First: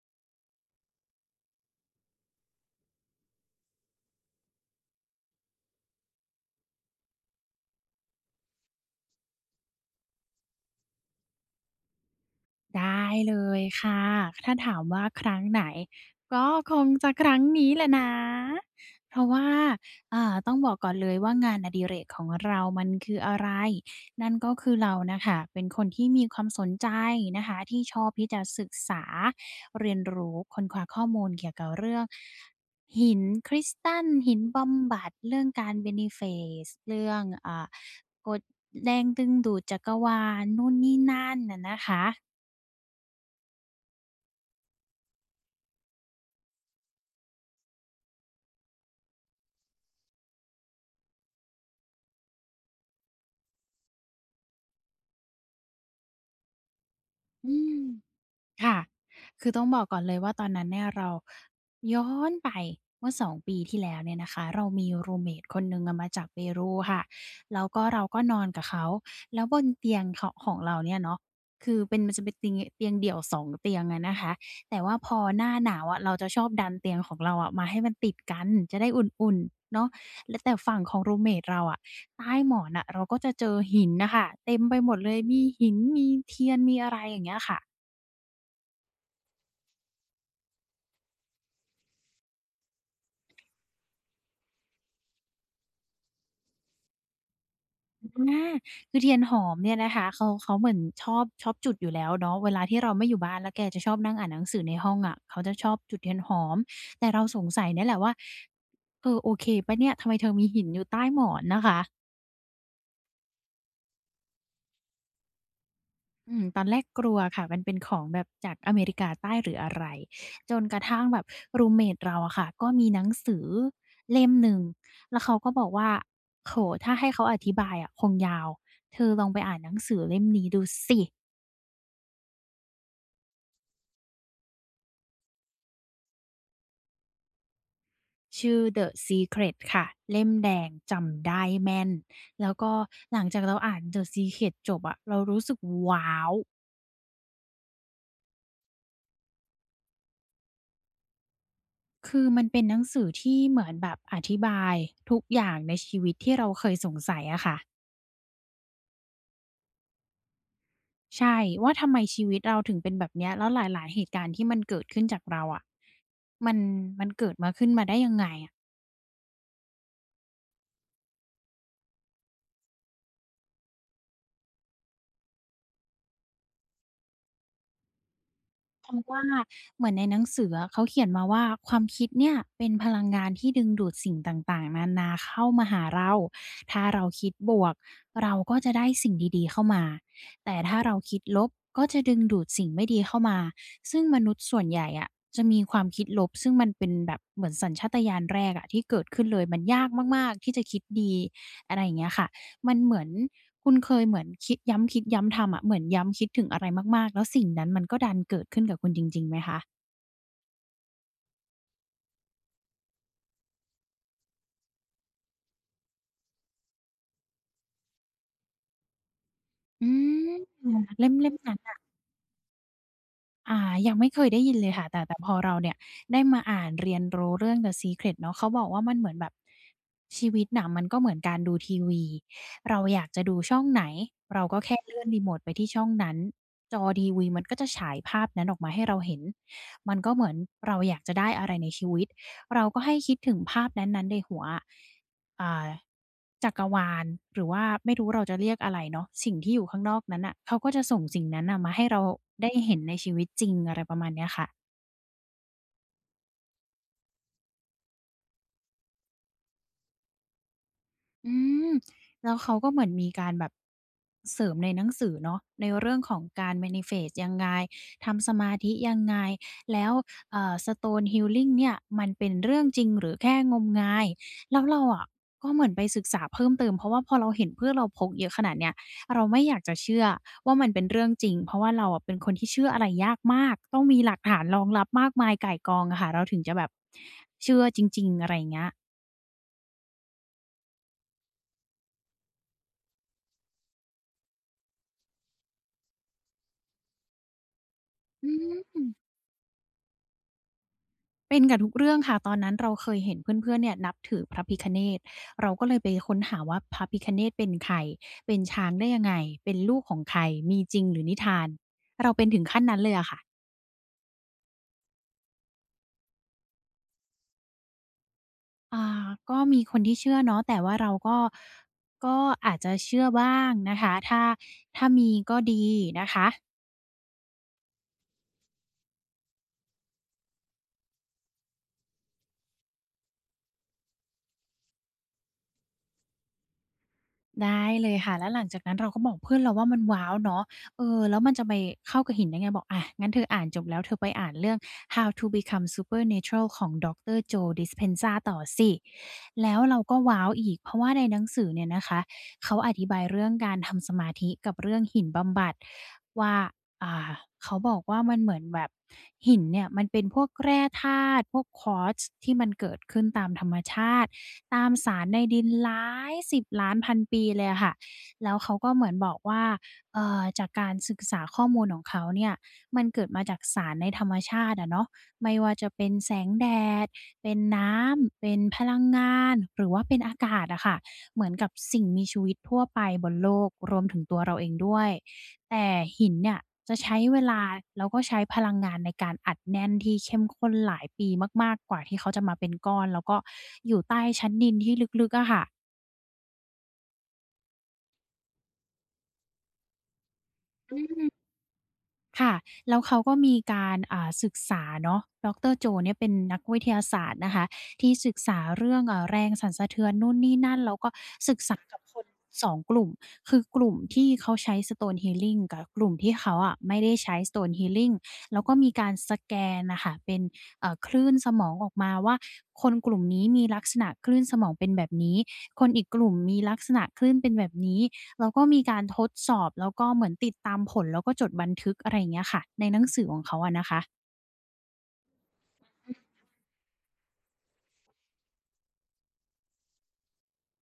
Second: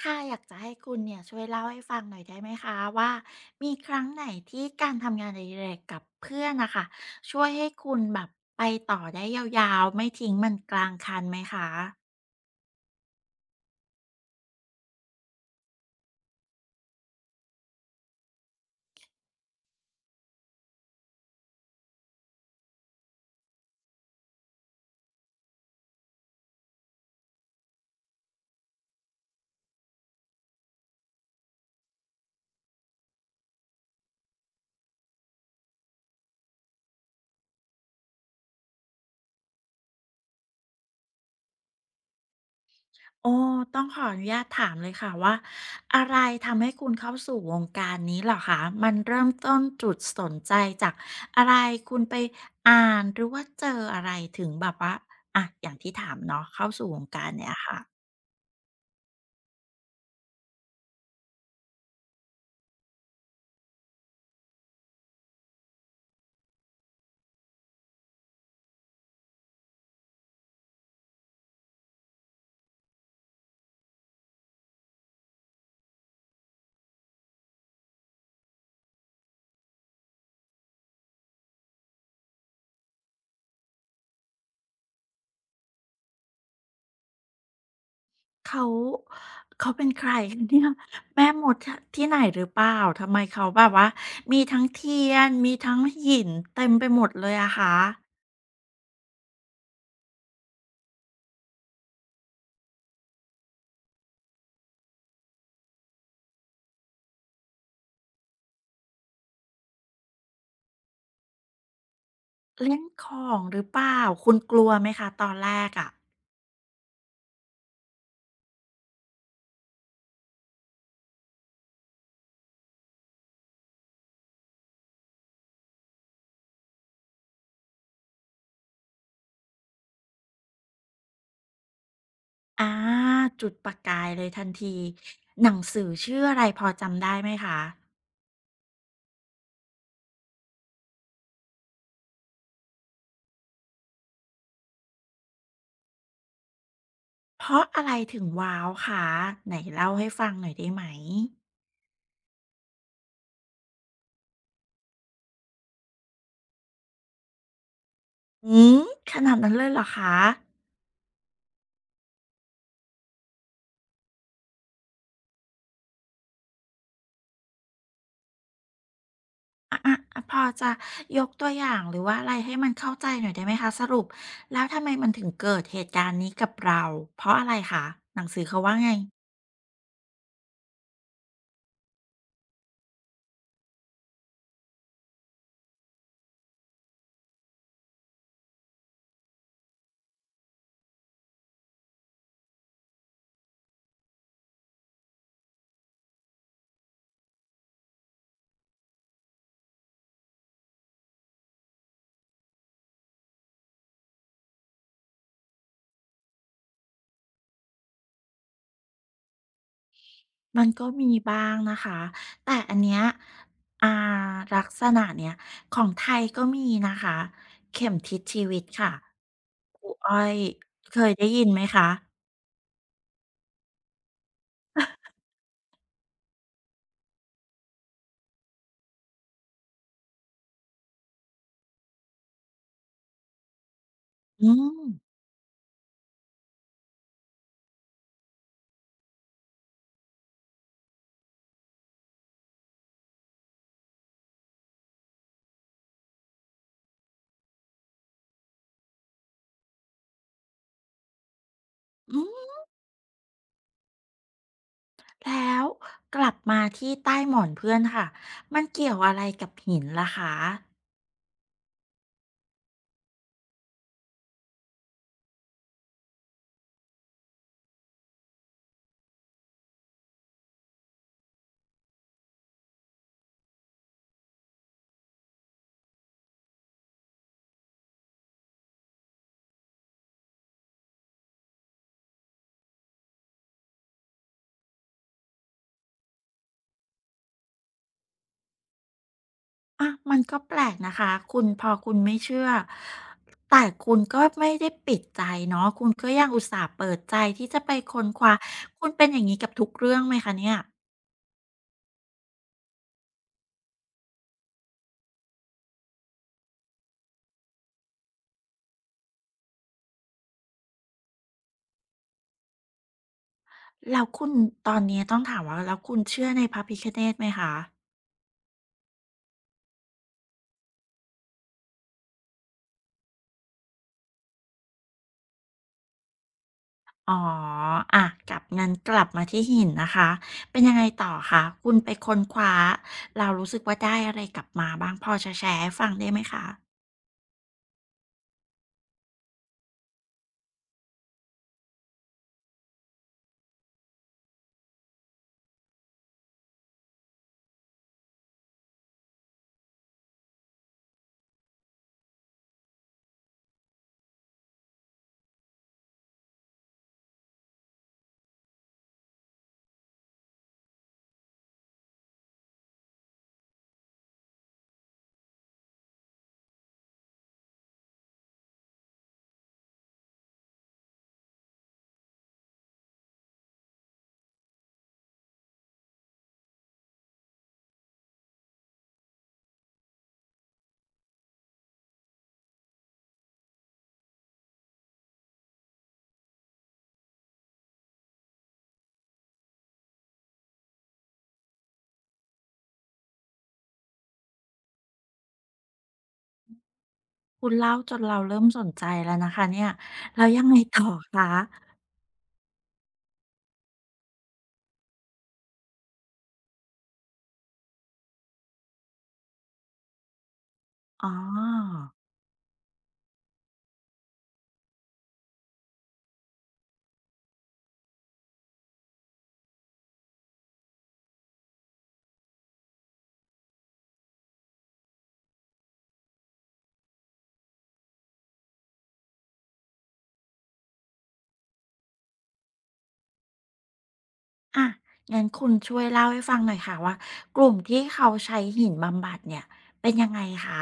ค่ะอยากจะให้คุณเนี่ยช่วยเล่าให้ฟังหน่อยได้ไหมคะว่ามีครั้งไหนที่การทำงานอดิเรกกับเพื่อนนะคะช่วยให้คุณแบบไปต่อได้ยาวๆไม่ทิ้งมันกลางคันไหมคะได้เลยค่ะ ถ้าถามว่าครั้งไหนก็คงจะครั้งนี้แหละนะ เพราะว่าต้องบอกก่อนเลยว่างานอดิเรกของเรามันคืออะไร นั่นก็คือเราน่ะค่ะเป็นคนที่มีความสนใจนะคะที่ชอบที่จะศึกษาเรียนรู้ค้นคว้าข้อมูลเกี่ยวกับเรื่องหินคริสตัลหินบำบัดเรื่องการ b e n e f a c e เรื่องอ่ากฎแรงดึงดูดจักรวาลนู่นนี่นั่นน่ะนะคะ โอ้ต้องขออนุญาตถามเลยค่ะว่าอะไรทำให้คุณเข้าสู่วงการนี้เหรอคะมันเริ่มต้นจุดสนใจจากอะไรคุณไปอ่านหรือว่าเจออะไรถึงแบบว่าอะอย่างที่ถามเนาะเข้าสู่วงการเนี่อืยค่ะ มค่ะคือต้องบอกก่อนเลยว่าตอนนั้นเนี่ยเราย้อนไปเมื่อ2ปีที่แล้วเนี่ยนะคะเรามีรูมเมตคนหนึ่งอะมาจากเปรูค่ะแล้วก็เราก็นอนกับเขาแล้วบนเตียงเขาของเราเนี่ยเนาะคือเป็นมันจะเป็นเตียงเดี่ยว2เตียงอะนะคะแต่ว่าพอหน้าหนาวอะเราจะชอบดันเตียงของเราอะมาให้มันติดกันจะได้อุ่นๆเนาะแล้วแต่ฝั่งของรูมเมตเราอะใต้หมอนน่ะเราก็จะเจอหินน่ะค่ะเต็มไปหมดเลยมีหินมีเทียนมีอะไรอย่างเงี้ยค่ะ เขาเขาเป็นใครคะเนี่ยแม่มดทที่ไหนหรือเปล่าทำไมเขาแบบว่ามีทั้งเทียนมีทั้งหินเต็มไปหมดเลยอะคะอาคือเทียนหอมเนี่ยนะคะเขาเหมือนชอบจุดอยู่แล้วเนาะเวลาที่เราไม่อยู่บ้านแล้วแกจะชอบนั่งอ่านหนังสือในห้องอะเขาจะชอบจุดเทียนหอมแต่เราสงสัยเนี่ยแหละว่าเออโอเคเปล่าเนี่ยทำไมเธอมีหินอยู่ใต้หมอนนะคะเล่นของหรือเปล่าคุณกลัวไหมคะตอนแรกอะอืมตอนแรกกลัวค่ะมันเป็นของแบบจากอเมริกาใต้หรืออะไรจนกระทั่งแบบรูมเมตเราอะค่ะก็มีหนังสือเล่มหนึ่งแล้วเขาก็บอกว่าโอ้โฮถ้าให้เขาอธิบายอะคงยาวเธอลองไปอ่านหนังสือเล่มนี้ดูสิ อาจุดประกายเลยทันทีหนังสือชื่ออะไรพอจำได้ไหมคะชื่อ The Secret ค่ะเล่มแดงจำได้แม่นแล้วก็หลังจากเราอ่าน The Secret จบอะเรารู้สึกว้าวเพราะอะไรถึงว้าวคะไหนเล่าให้ฟังหน่อยได้ไหมคือมันเป็นหนังสือที่เหมือนแบบอธิบายทุกอย่างในชีวิตที่เราเคยสงสัยอะค่ะหือขนาดนั้นเลยเหรอคะ ใช่ว่าทำไมชีวิตเราถึงเป็นแบบเนี้ยแล้วหลายๆเหตุการณ์ที่มันเกิดขึ้นจากเราอะมันมันเกิดมาขึ้นมาได้ยังไงอะ อะอะอะพอจะยกตัวอย่างหรือว่าอะไรให้มันเข้าใจหน่อยได้ไหมคะสรุปแล้วทำไมมันถึงเกิดเหตุการณ์นี้กับเราเพราะอะไรคะหนังสือเขาว่าไงเหมือนในหนังสืออะเขาเขียนมาว่าความคิดเนี่ยเป็นพลังงานที่ดึงดูดสิ่งต่างๆนานาเข้ามาหาเราถ้าเราคิดบวกเราก็จะได้สิ่งดีๆเข้ามา แต่ถ้าเราคิดลบก็จะดึงดูดสิ่งไม่ดีเข้ามา ซึ่งมนุษย์ส่วนใหญ่อะจะมีความคิดลบซึ่งมันเป็นแบบเหมือนสัญชาตญาณแรกอะที่เกิดขึ้นเลยมันยากมากๆที่จะคิดดีอะไรอย่างเงี้ยค่ะ มันเหมือนคุณเคยเหมือนคิดย้ำคิดย้ำทำอะเหมือนย้ำคิดถึงอะไรมากๆแล้วสิ่งนั้นมันก็ดันเกิดขึ้นกับคุณจริงๆไหมคะมันก็มีบ้างนะคะแต่อันเนี้ยอ่าลักษณะเนี้ยของไทยก็มีนะคะเข็มทิศชีวิตค่ะคอืรูอ้อมยเคเลยได้่มยิๆนนั้ไหมน คะอ่ายังไม่เคยได้ยินเลยค่ะแต่พอเราเนี่ยได้มาอ่านเรียนรู้เรื่อง The Secret เนาะเขาบอกว่ามันเหมือนแบบชีวิตน่ะมันก็เหมือนการดูทีวี เราอยากจะดูช่องไหนเราอืก็มแค่เลื่อนรีโมตไปที่ช่องนั้นจอทีวีมันก็จะฉายภาพนั้นออกมาให้เราเห็น มันก็เหมือนเราอยากจะได้อะไรในชีวิตเราก็ให้คิดถึงภาพนั้นๆในหัวอะ อ่าจักรวาลหรือว่าไม่รู้เราจะเรียกอะไรเนาะสิ่งที่อยู่ข้างนอกนั้นน่ะเขาก็จะส่งสิ่งนั้นน่ะมาให้เราอืได้มเห็นในชีวิตจริงอะไรประมาณเนี้ยค่ะ แล้วกลับมาที่ใต้หมอนเพื่อนค่ะมันเกี่ยวอะไรกับหินล่ะคะ อืมแล้วเขาก็เหมือนมีการแบบเสริมในหนังสือเนาะในเรื่องของการ manifest ยังไงทำสมาธิยังไงแล้วstone healing เนี่ยมันเป็นเรื่องจริงหรือแค่งมงายแล้วเราอะก็เหมือนไปศึกษาเพิ่มเติมเพราะว่าพอเราเห็นเพื่อนเราพกเยอะขนาดเนี้ยเราไม่อยากจะเชื่อว่ามันเป็นเรื่องจริงเพราะว่าเราอะเป็นคนที่เชื่ออะไรยากมากต้องมีหลักฐานรองรับมากมายก่ายกองอะค่ะเราถึงจะแบบเชื่อจริงๆอะไรอย่างเงี้ยอะมันก็แปลกนะคะคุณพอคุณไม่เชื่อแต่คุณก็ไม่ได้ปิดใจเนาะคุณก็ยังอุตส่าห์เปิดใจที่จะไปค้นคอืว้าม คุณเป็นอย่างนี้กับทุกเรื่องไหมคะเนี่ยเป็นกับทุกเรื่องค่ะตอนนั้นเราเคยเห็นเพื่อนๆเนี่ยนับถือพระพิฆเนศเราก็เลยไปค้นหาว่าพระพิฆเนศเป็นใครเป็นช้างได้ยังไงเป็นลูกของใครมีจริงหรือนิทานเราเป็นถึงขั้นนั้นเลยอะค่ะแล้วคุณตอนนี้ต้องถามว่าแล้วคุณเชื่อในพระพิฆเนศไหมคะอ่าก็มีคนที่เชื่อเนาะแต่ว่าเราก็ก็อาจจะเชื่อบ้างนะคะถ้าถ้ามีก็ดีนะคะ อ๋ออะกลับมาที่หินนะคะเป็นยังไงต่อคะคุณไปค้นคว้าเรารู้สึกว่าได้อะไรกลับมาบ้างพอจะแชร์ให้ฟังได้ไหมคะได้เลยค่ะแล้วหลังจากนั้นเราก็บอกเพื่อนเราว่ามันว้าวเนาะเออแล้วมันจะไปเข้ากับหินได้ไงบอกอ่ะงั้นเธออ่านจบแล้วเธอไปอ่านเรื่อง How to Become Supernatural ของดอกเตอร์โจ Dispenza ต่อสิแล้วเราก็ว้าวอีกเพราะว่าในหนังสือเนี่ยนะคะเขาอธิบายเรื่องการทำสมาธิกับเรื่องหินบำบัดว่า อ่าเขาบอกว่ามันเหมือนแบบหินเนี่ยมันเป็นพวกแร่ธาตุพวกควอร์ t ที่มันเกิดขึ้นตามธรรมชาติตามสารในดินหลายสิบล้านพันปีเลยอะค่ะแล้วเขาก็เหมือนบอกว่าจากการศึกษาข้อมูลของเขาเนี่ยมันเกิดมาจากสารในธรรมชาติอะเนาะไม่ว่าจะเป็นแสงแดดเป็นน้ำเป็นพลังงานหรือว่าเป็นอากาศอะค่ะเหมือนกับสิ่งมีชีวิตทั่วไปบนโลกรวมถึงตัวเราเองด้วย แต่หินเนี่ยจะใช้เวลาแล้วก็ใช้พลังงานในการอัดแน่นที่เข้มข้นหลายปีมากๆกว่าที่เขาจะมาเป็นก้อนแล้วก็อยู่ใต้ชั้นดินที่ลึกๆอะค่ะคุณเล่าจนเราเริ่มสนใจแล้วนะคะเนี่ยแล้วยังไงต่ออืม คะ ค่ะแล้วเขาก็มีการศึกษาเนาะดรโจเนี่ยเป็นนักวิทยาศาสตร์นะคะที่ศึกษาเรื่องแรงสั่นสะเทือนนู่นนี่นั่นแล้วก็อ๋ศึกษากับอคนสองกลุ่มคือกลุ่มที่เขาใช้ Stone Healing กับกลุ่มที่เขาอะไม่ได้ใช้ Stone Healing แล้วก็มีการสแกนน่ะค่ะเป็นคลื่นสมองออกมาว่าคนกลุ่มนี้มีลักษณะคลื่นสมองเป็นแบบนี้ คนอีกกลุ่มมีลักษณะคลื่นเป็นแบบนี้ แล้วก็มีการทดสอบแล้วก็เหมือนติดตามผลแล้วก็จดบันทึกอะไรอย่างเงี้ยค่ะในหนังสือของเขาอะนะคะอะงั้นคุณช่วยเล่าให้ฟังหน่อยค่ะว่ากลุ่มที่เขาใช้หินบำบัดเนี่ยเป็นยังไงคะ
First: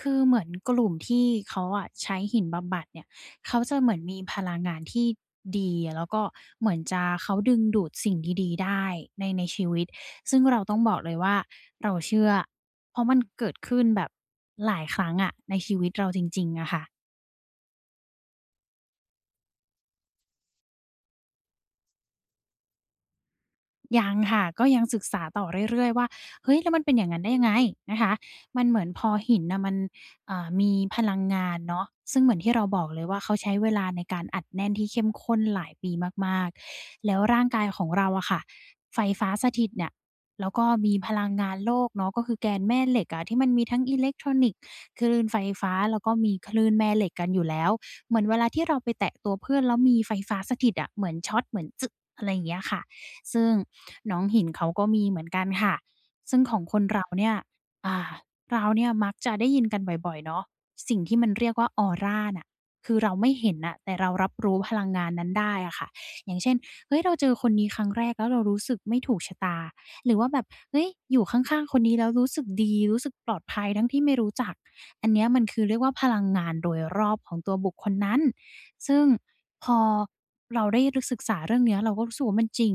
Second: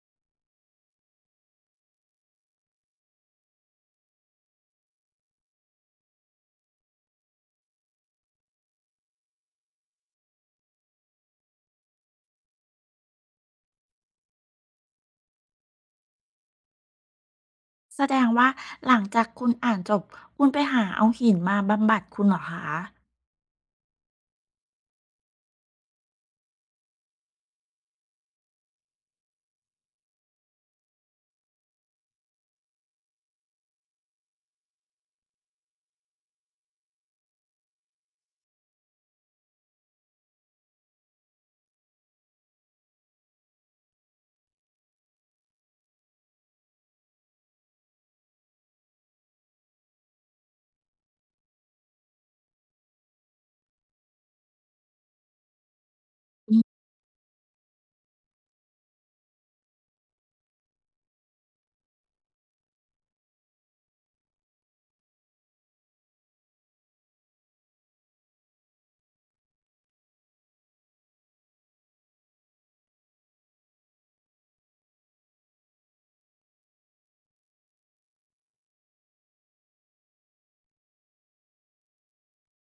คือเหมือนกลุ่มที่เขาอะใช้หินบำบัดเนี่ยเขาจะเหมือนมีพลังงานที่ดีแล้วก็เหมือนจะเขาดึงดูดสิ่งดีๆได้ในชีวิตซึ่งเราต้องบอกเลยว่าเราเชื่อเพราะมันเกิดขึ้นแบบหลายครั้งอะในชีวิตเราจริงๆอะค่ะ แสดงว่าหลังจากคุณอ่านจบคุณไปหาเอาหินมาบำบัดคุณเหรอคะยังค่ะก็ยังศึกษาต่อเรื่อยๆว่าเฮ้ยแล้วมันเป็นอย่างนั้นได้ยังไงนะคะมันเหมือนพอหินน่ะมันมีพลังงานเนาะซึ่งเหมือนที่เราบอกเลยว่าเขาใช้เวลาในการอัดแน่นที่เข้มข้นหลายปีมากๆแล้วร่างกายของเราอะค่ะไฟฟ้าสถิตเนี่ยแล้วก็มีพลังงานโลกเนาะก็คือแกนแม่เหล็กอะที่มันมีทั้งอิเล็กทรอนิกส์คลื่นไฟฟ้าแล้วก็มีคลื่นแม่เหล็กกันอยู่แล้วเหมือนเวลาที่เราไปแตะตัวเพื่อนแล้วมีไฟฟ้าสถิตอะเหมือนช็อตเหมือนอะไรอย่างเงี้ยค่ะ ซึ่งน้องหินเขาก็มีเหมือนกันค่ะ ซึ่งของคนเราเนี่ยอ่าเราเนี่ยมักจะได้ยินกันบ่อยๆเนาะสิ่งที่มันเรียกว่าออราน่ะคือเราไม่เห็นน่ะแต่เรารับรู้พลังงานนั้นได้อะค่ะอย่างเช่นเฮ้ยเราเจอคนนี้ครั้งแรกแล้วเรารู้สึกไม่ถูกชะตาหรือว่าแบบเฮ้ยอยู่ข้างๆคนนี้แล้วรู้สึกดีรู้สึกปลอดภัยทั้งที่ไม่รู้จักอันเนี้ยมันคือเรียกว่าพลังงานโดยรอบของตัวบุคคลนั้นซึ่งพอเราได้รศึกษาเรื่องเนี้ยเราก็รู้สึกว่ามันจริง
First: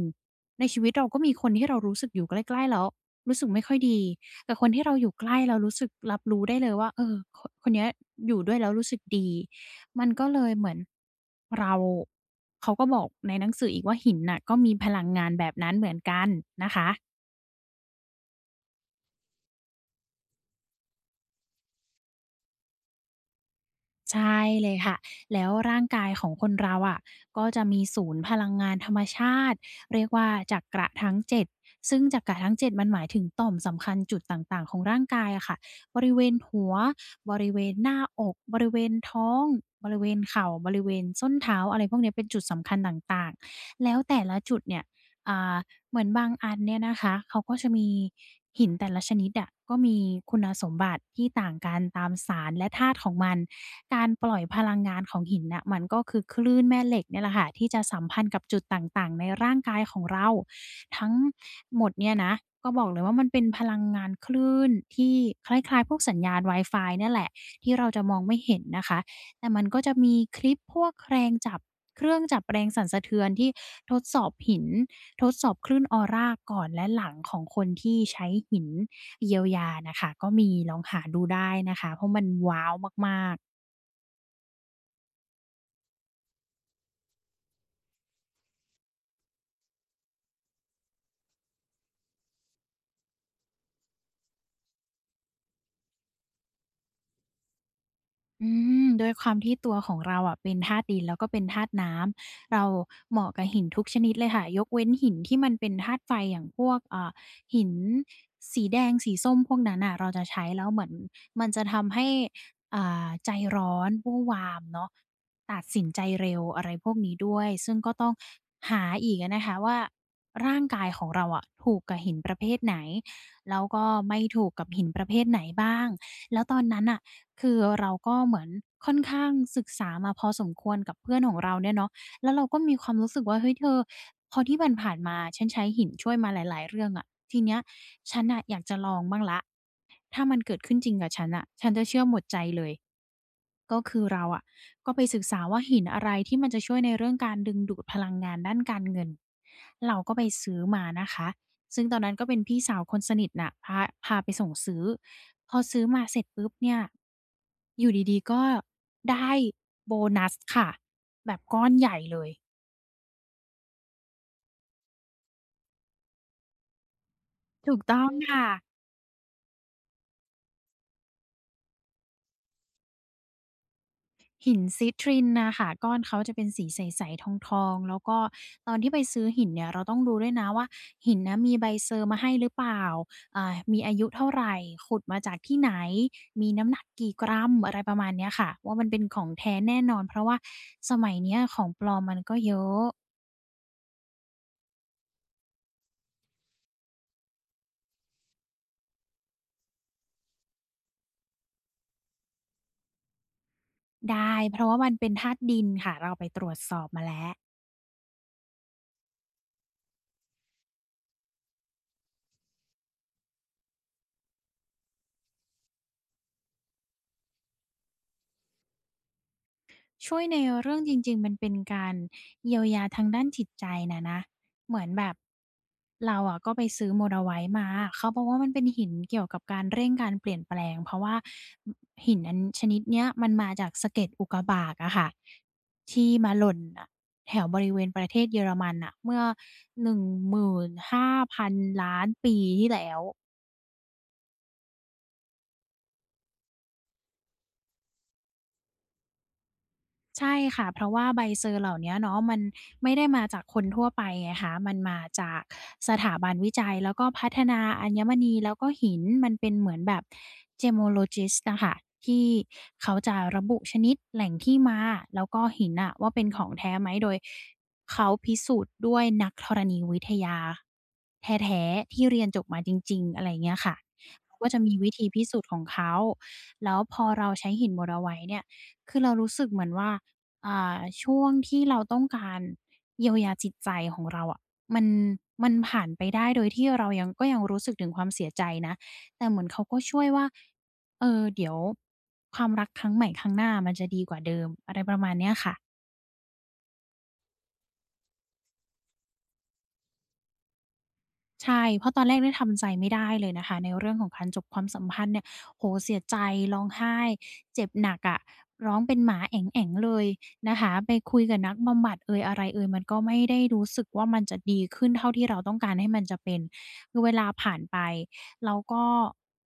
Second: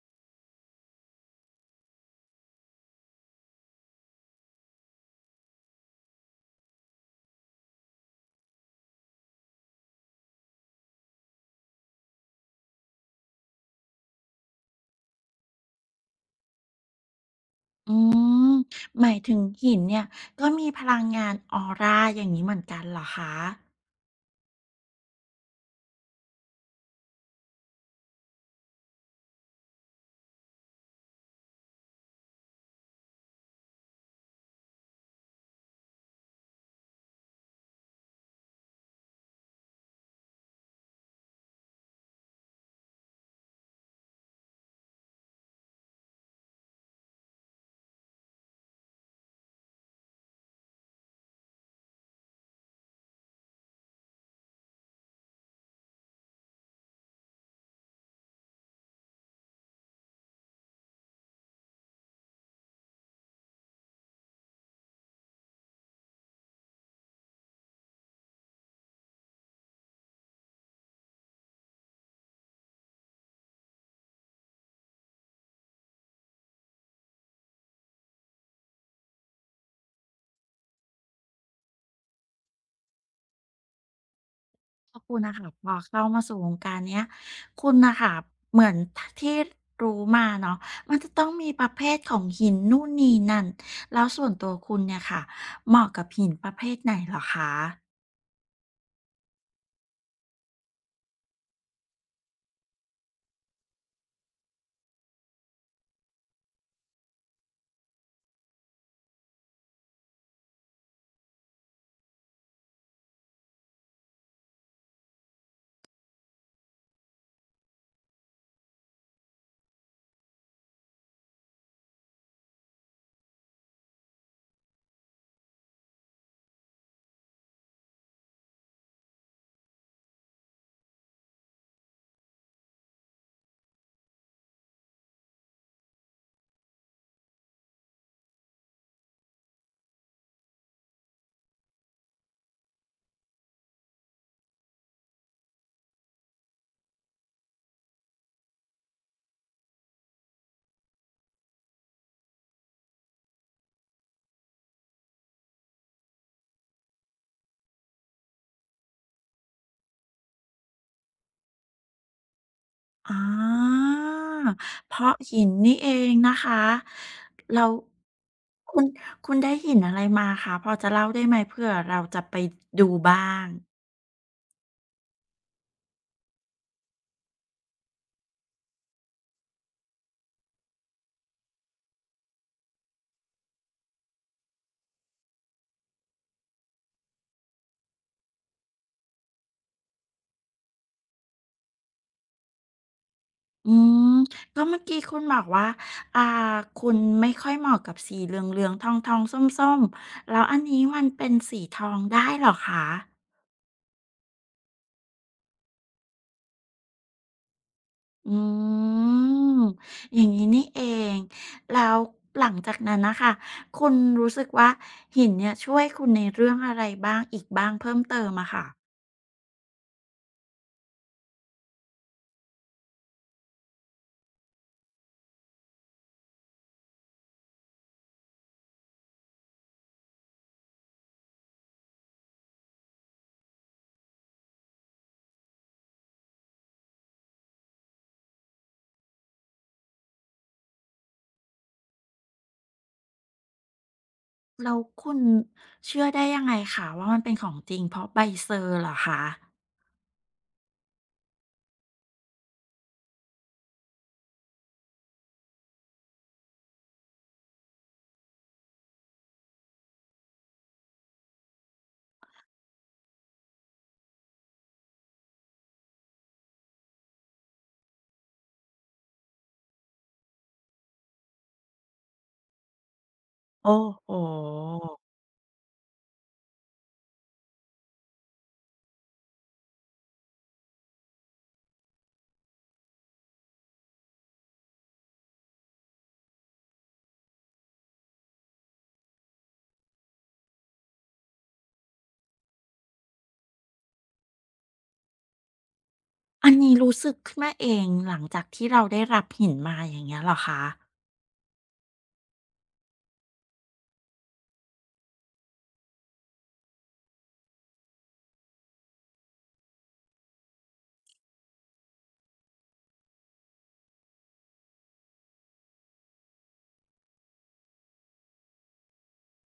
ในชีวิตเราก็มีคนที่เรารู้สึกอยู่ใกล้ๆแล้วรู้สึกไม่ค่อยดีกับคนที่เราอยู่ใกล้เรารู้สึกรับรู้ได้เลยว่าเออคคนเนี้ยอยู่ด้วยแล้วรู้สึกดีมันก็เลยเหมือนเราเขาก็บอกในหนังสืออีกว่าหินน่ะก็มีพลังงานแบบนั้นเหมือนกันนะคะ อืม หมายถึงหินเนี่ยก็มีพลังงานออร่าอย่างงี้เหมือนกันเหรอคะ ใช่เลยค่ะแล้วร่างกายของคนเราอะก็จะมีศูนย์พลังงานธรรมชาติเรียกว่าจักระทั้งเจ็ดซึ่งจักระทั้งเจ็ดมันหมายถึงต่อมสำคัญจุดต่างๆของร่างกายอะค่ะบริเวณหัวบริเวณหน้าอกบริเวณท้องบริเวณเข่าบริเวณส้นเท้าอะไรพวกเนี้ยเป็นจุดสำคัญต่างๆแล้วแต่ละจุดเนี่ย เหมือนบางอันเนี่ยนะคะเขาก็จะมีหินแต่ละชนิดอะก็มีคุณสมบัติที่ต่างกันตามสารและธาตุของมันการปล่อยพลังงานของหินน่ะมันก็คือคลื่นแม่เหล็กเนี่ยแหละค่ะที่จะสัมพันธ์กับจุดต่างๆในร่างกายของเราทั้งหมดเนี่ยนะก็บอกเลยว่ามันเป็นพลังงานคลื่นที่คล้ายๆพวกสัญญาณวาฟเนี่ยแหละที่เราจะมองไม่เห็นนะคะแต่มันก็จะมีคลิปพวกแรงจับเครื่องจับแรงสั่นสะเทือนที่ทดสอบหิน ทดสอบคลื่นออราก่อนและหลังของคนที่ใช้หินเยียวยานะคะก็มีลองหาดูได้นะคะเพราะมันว้าวมากๆ พอคุณนะคะพอเข้ามาสู่วงการเนี้ยคุณนะคะเหมือนที่รู้มาเนาะมันจะต้องมีประเภทของหินนู่นนี่นั่นแล้วส่วนตัวคุณเนี่ยค่ะเหมาะกับหินประเภทไหนเหรอคะอืมด้วยความที่ตัวของเราอ่ะเป็นธาตุดินแล้วก็เป็นธาตุน้ำเราเหมาะกับหินทุกชนิดเลยค่ะยกเว้นหินที่มันเป็นธาตุไฟอย่างพวกหินสีแดงสีส้มพวกนั้นอ่ะเราจะใช้แล้วเหมือนมันจะทำให้ใจร้อนวู่วามเนาะตัดสินใจเร็วอะไรพวกนี้ด้วยซึ่งก็ต้องหาอีกอะนะคะว่าร่างกายของเราอะถูกกับหินประเภทไหนแล้วก็ไม่ถูกกับหินประเภทไหนบ้างแล้วตอนนั้นอ่ะ คือเราก็เหมือนค่อนข้างศึกษามาพอสมควรกับเพื่อนของเราเนี่ยเนาะแล้วเราก็มีความรู้สึกว่าเฮ้ยเธอพอที่ผ่านๆมาฉันใช้หินช่วยมาหลายๆเรื่องอะทีเนี้ยฉันน่ะอยากจะลองบ้างแล้ว ถ้ามันเกิดขึ้นจริงกับฉันอะฉันจะเชื่อหมดใจเลย ก็คือเราอะก็ไปศึกษาว่าหินอะไรที่มันจะช่วยในเรื่องการดึงดูดพลังงานด้านการเงิน เราก็ไปซื้อมานะคะ ซึ่งตอนนั้นก็เป็นพี่สาวคนสนิทน่ะพาไปส่งซื้อ พอซื้อมาเสร็จปุ๊บเนี่ย อยู่ดีๆก็ได้โบนัสค่ะ แบบก้อนใหญ่เลย อาเพราะหินนี่เองนะคะเราถูกต้องค่ะ คุณคุณได้หินอะไรมาคะพอจะเล่าได้ไหมเพื่อเราจะไปดูบ้าง หินซิตรินนะค่ะก้อนเขาจะเป็นสีใสๆทองๆแล้วก็ตอนที่ไปซื้อหินเนี่ยเราต้องดูด้วยนะว่าหินนะมีใบเซอร์มาให้หรือเปล่ามีอายุเท่าไรขุดมาจากที่ไหนมีน้ำหนักกี่กรัมอะไรประมาณเนี้ยค่ะว่ามันเป็นของแท้แน่นอนเพราะว่าสมัยเนี้ยของปลอมมันก็เยอะอืมก็เมื่อกี้คุณบอกว่าอ่าคุณไม่ค่อยเหมาะกับสีเหลืองๆทองๆส้มๆแล้วอันนี้มันเป็นสีทองได้เหรอคะได้เพราะว่ามันเป็นธาตุดินค่ะเราไปตรวจสอบมาแล้ว อืมอย่างนี้นี่เองแล้วหลังจากนั้นนะค่ะคุณรู้สึกว่าหินเนี่ยช่วยคุณในเรื่องอะไรบ้างอีกบ้างเพิ่มเติมอะค่ะช่วยในเรื่องจริงๆ มันเป็นการเยียวยาทางด้านจิตใจนะ เหมือนแบบเราอะก็ไปซื้อ Moldavite มา เขาบอกว่ามันเป็นหินเกี่ยวกับการเร่งการเปลี่ยนแปลงเพราะว่าอหินอันชนิดเนี้ยมันมาจากสะเก็ดอุกกาบาตอะค่ะที่มาหล่นน่ะแถวบริเวณประเทศเยอรมันน่ะเมื่อ15,000ล้านปีที่แล้ว แล้วคุณเชื่อได้ยังไงคะว่ามันเป็นของจริงเพราะใบเซอร์เหรอคะใช่ค่ะเพราะว่าใบเซอร์เหล่าเนี้ยเนาะมันไม่ได้มาจากคนทั่วไปไงคะมันมาจากสถาบันวิจัยแล้วก็พัฒนาอัญมณีแล้วก็หินมันเป็นเหมือนแบบ gemologist น่ะค่ะที่เขาจะระบุชนิดแหล่งที่มาแล้วก็หินน่ะว่าเป็นของแท้ไหมโดยเขาพิสูจน์ด้วยนักธรณีวิทยาแท้ๆที่เรียนจบมาจริงๆอะไรเงี้ยโอ้ค่ะโฮ เขาก็จะมีวิธีพิสูจน์ของเขาแล้วพอเราใช้หิน Morowite เนี่ยคือเรารู้สึกเหมือนว่า อ่าช่วงที่เราต้องการเยียวยาจิตใจของเราอะมันมันผ่านไปได้โดยที่เรายังก็ยังรู้สึกถึงความเสียใจนะแต่เหมือนเขาก็ช่วยว่าเออเดี๋ยวความรักครั้งใหม่ครั้งหน้ามันจะดีกว่าเดิมอะไรประมาณเนี้ยค่ะ อันนี้รู้สึกขึ้นมาเองหลังจากที่เราได้รับหินมาอย่างเงี้ยเหรอคะใช่เพราะตอนแรกเนี่ยทำใจไม่ได้เลยนะคะในเรื่องของการจบความสัมพันธ์เนี่ยโอ้โฮเสียใจร้องไห้ เจ็บหนักอะร้องเป็นหมาแอ๋งๆเลยนะคะไปคุยกับนักบำบัดเอยอะไรเอยมันก็ไม่ได้รู้สึกว่ามันจะดีขึ้นเท่าที่เราต้องการให้มันจะเป็นคือเวลาผ่านไปเราก็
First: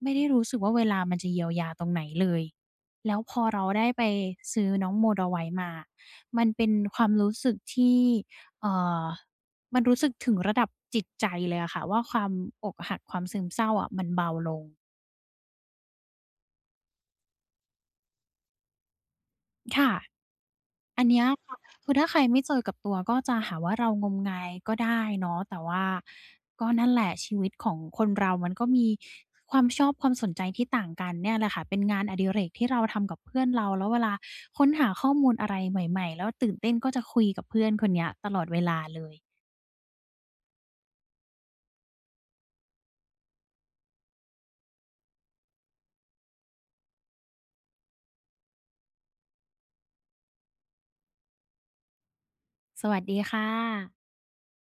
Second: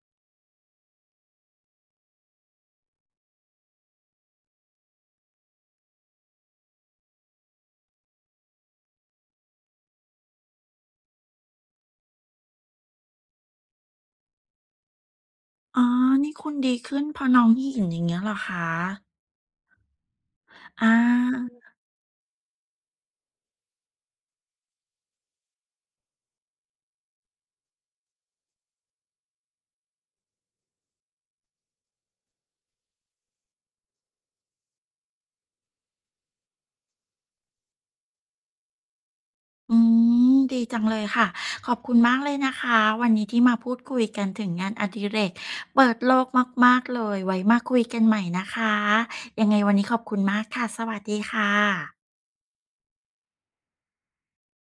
ไม่ได้รู้สึกว่าเวลามันจะเยียวยาตรงไหนเลยแล้วพอเราได้ไปซื้อน้อง Moldavi มา มันเป็นความรู้สึกที่เอ่อ มันรู้สึกถึงระดับจิตใจเลยอะค่ะว่าความอกหักความซึมเศร้าอะมันเบาลง อ๋อนี่คุณดีขึ้นเพราะน้องหินอย่างเงี้ยเหรอคะค่ะ อาอันเนี้ยค่ะคือถ้าใครไม่เจอกับตัวก็จะหาว่าเรางมงายก็ได้เนาะแต่ว่าก็นั่นแหละชีวิตของคนเรามันก็มีความชอบความสนใจที่ต่างกันเนี่ยแหละค่ะเป็นงานอดิเรกที่เราทำกับเพื่อนเราแล้วเวลาค้นหาข้อมูลอะไรใหม่ๆแล้วตื่นเต้นก็จะคุยกับเพื่อนคนเนี้ยตลอดเวลาเลยอืมดีจังเลยค่ะขอบคุณมากเลยนะคะวันนี้ที่มาพูดคุยกันถึงงานอดิเรกเปิดโลกมากๆเลยไว้มาคุยกันใหม่นะคะยังไงวันนี้ขอบคุณมากค่ะสวัสดีค่ะสวัสดีค่ะ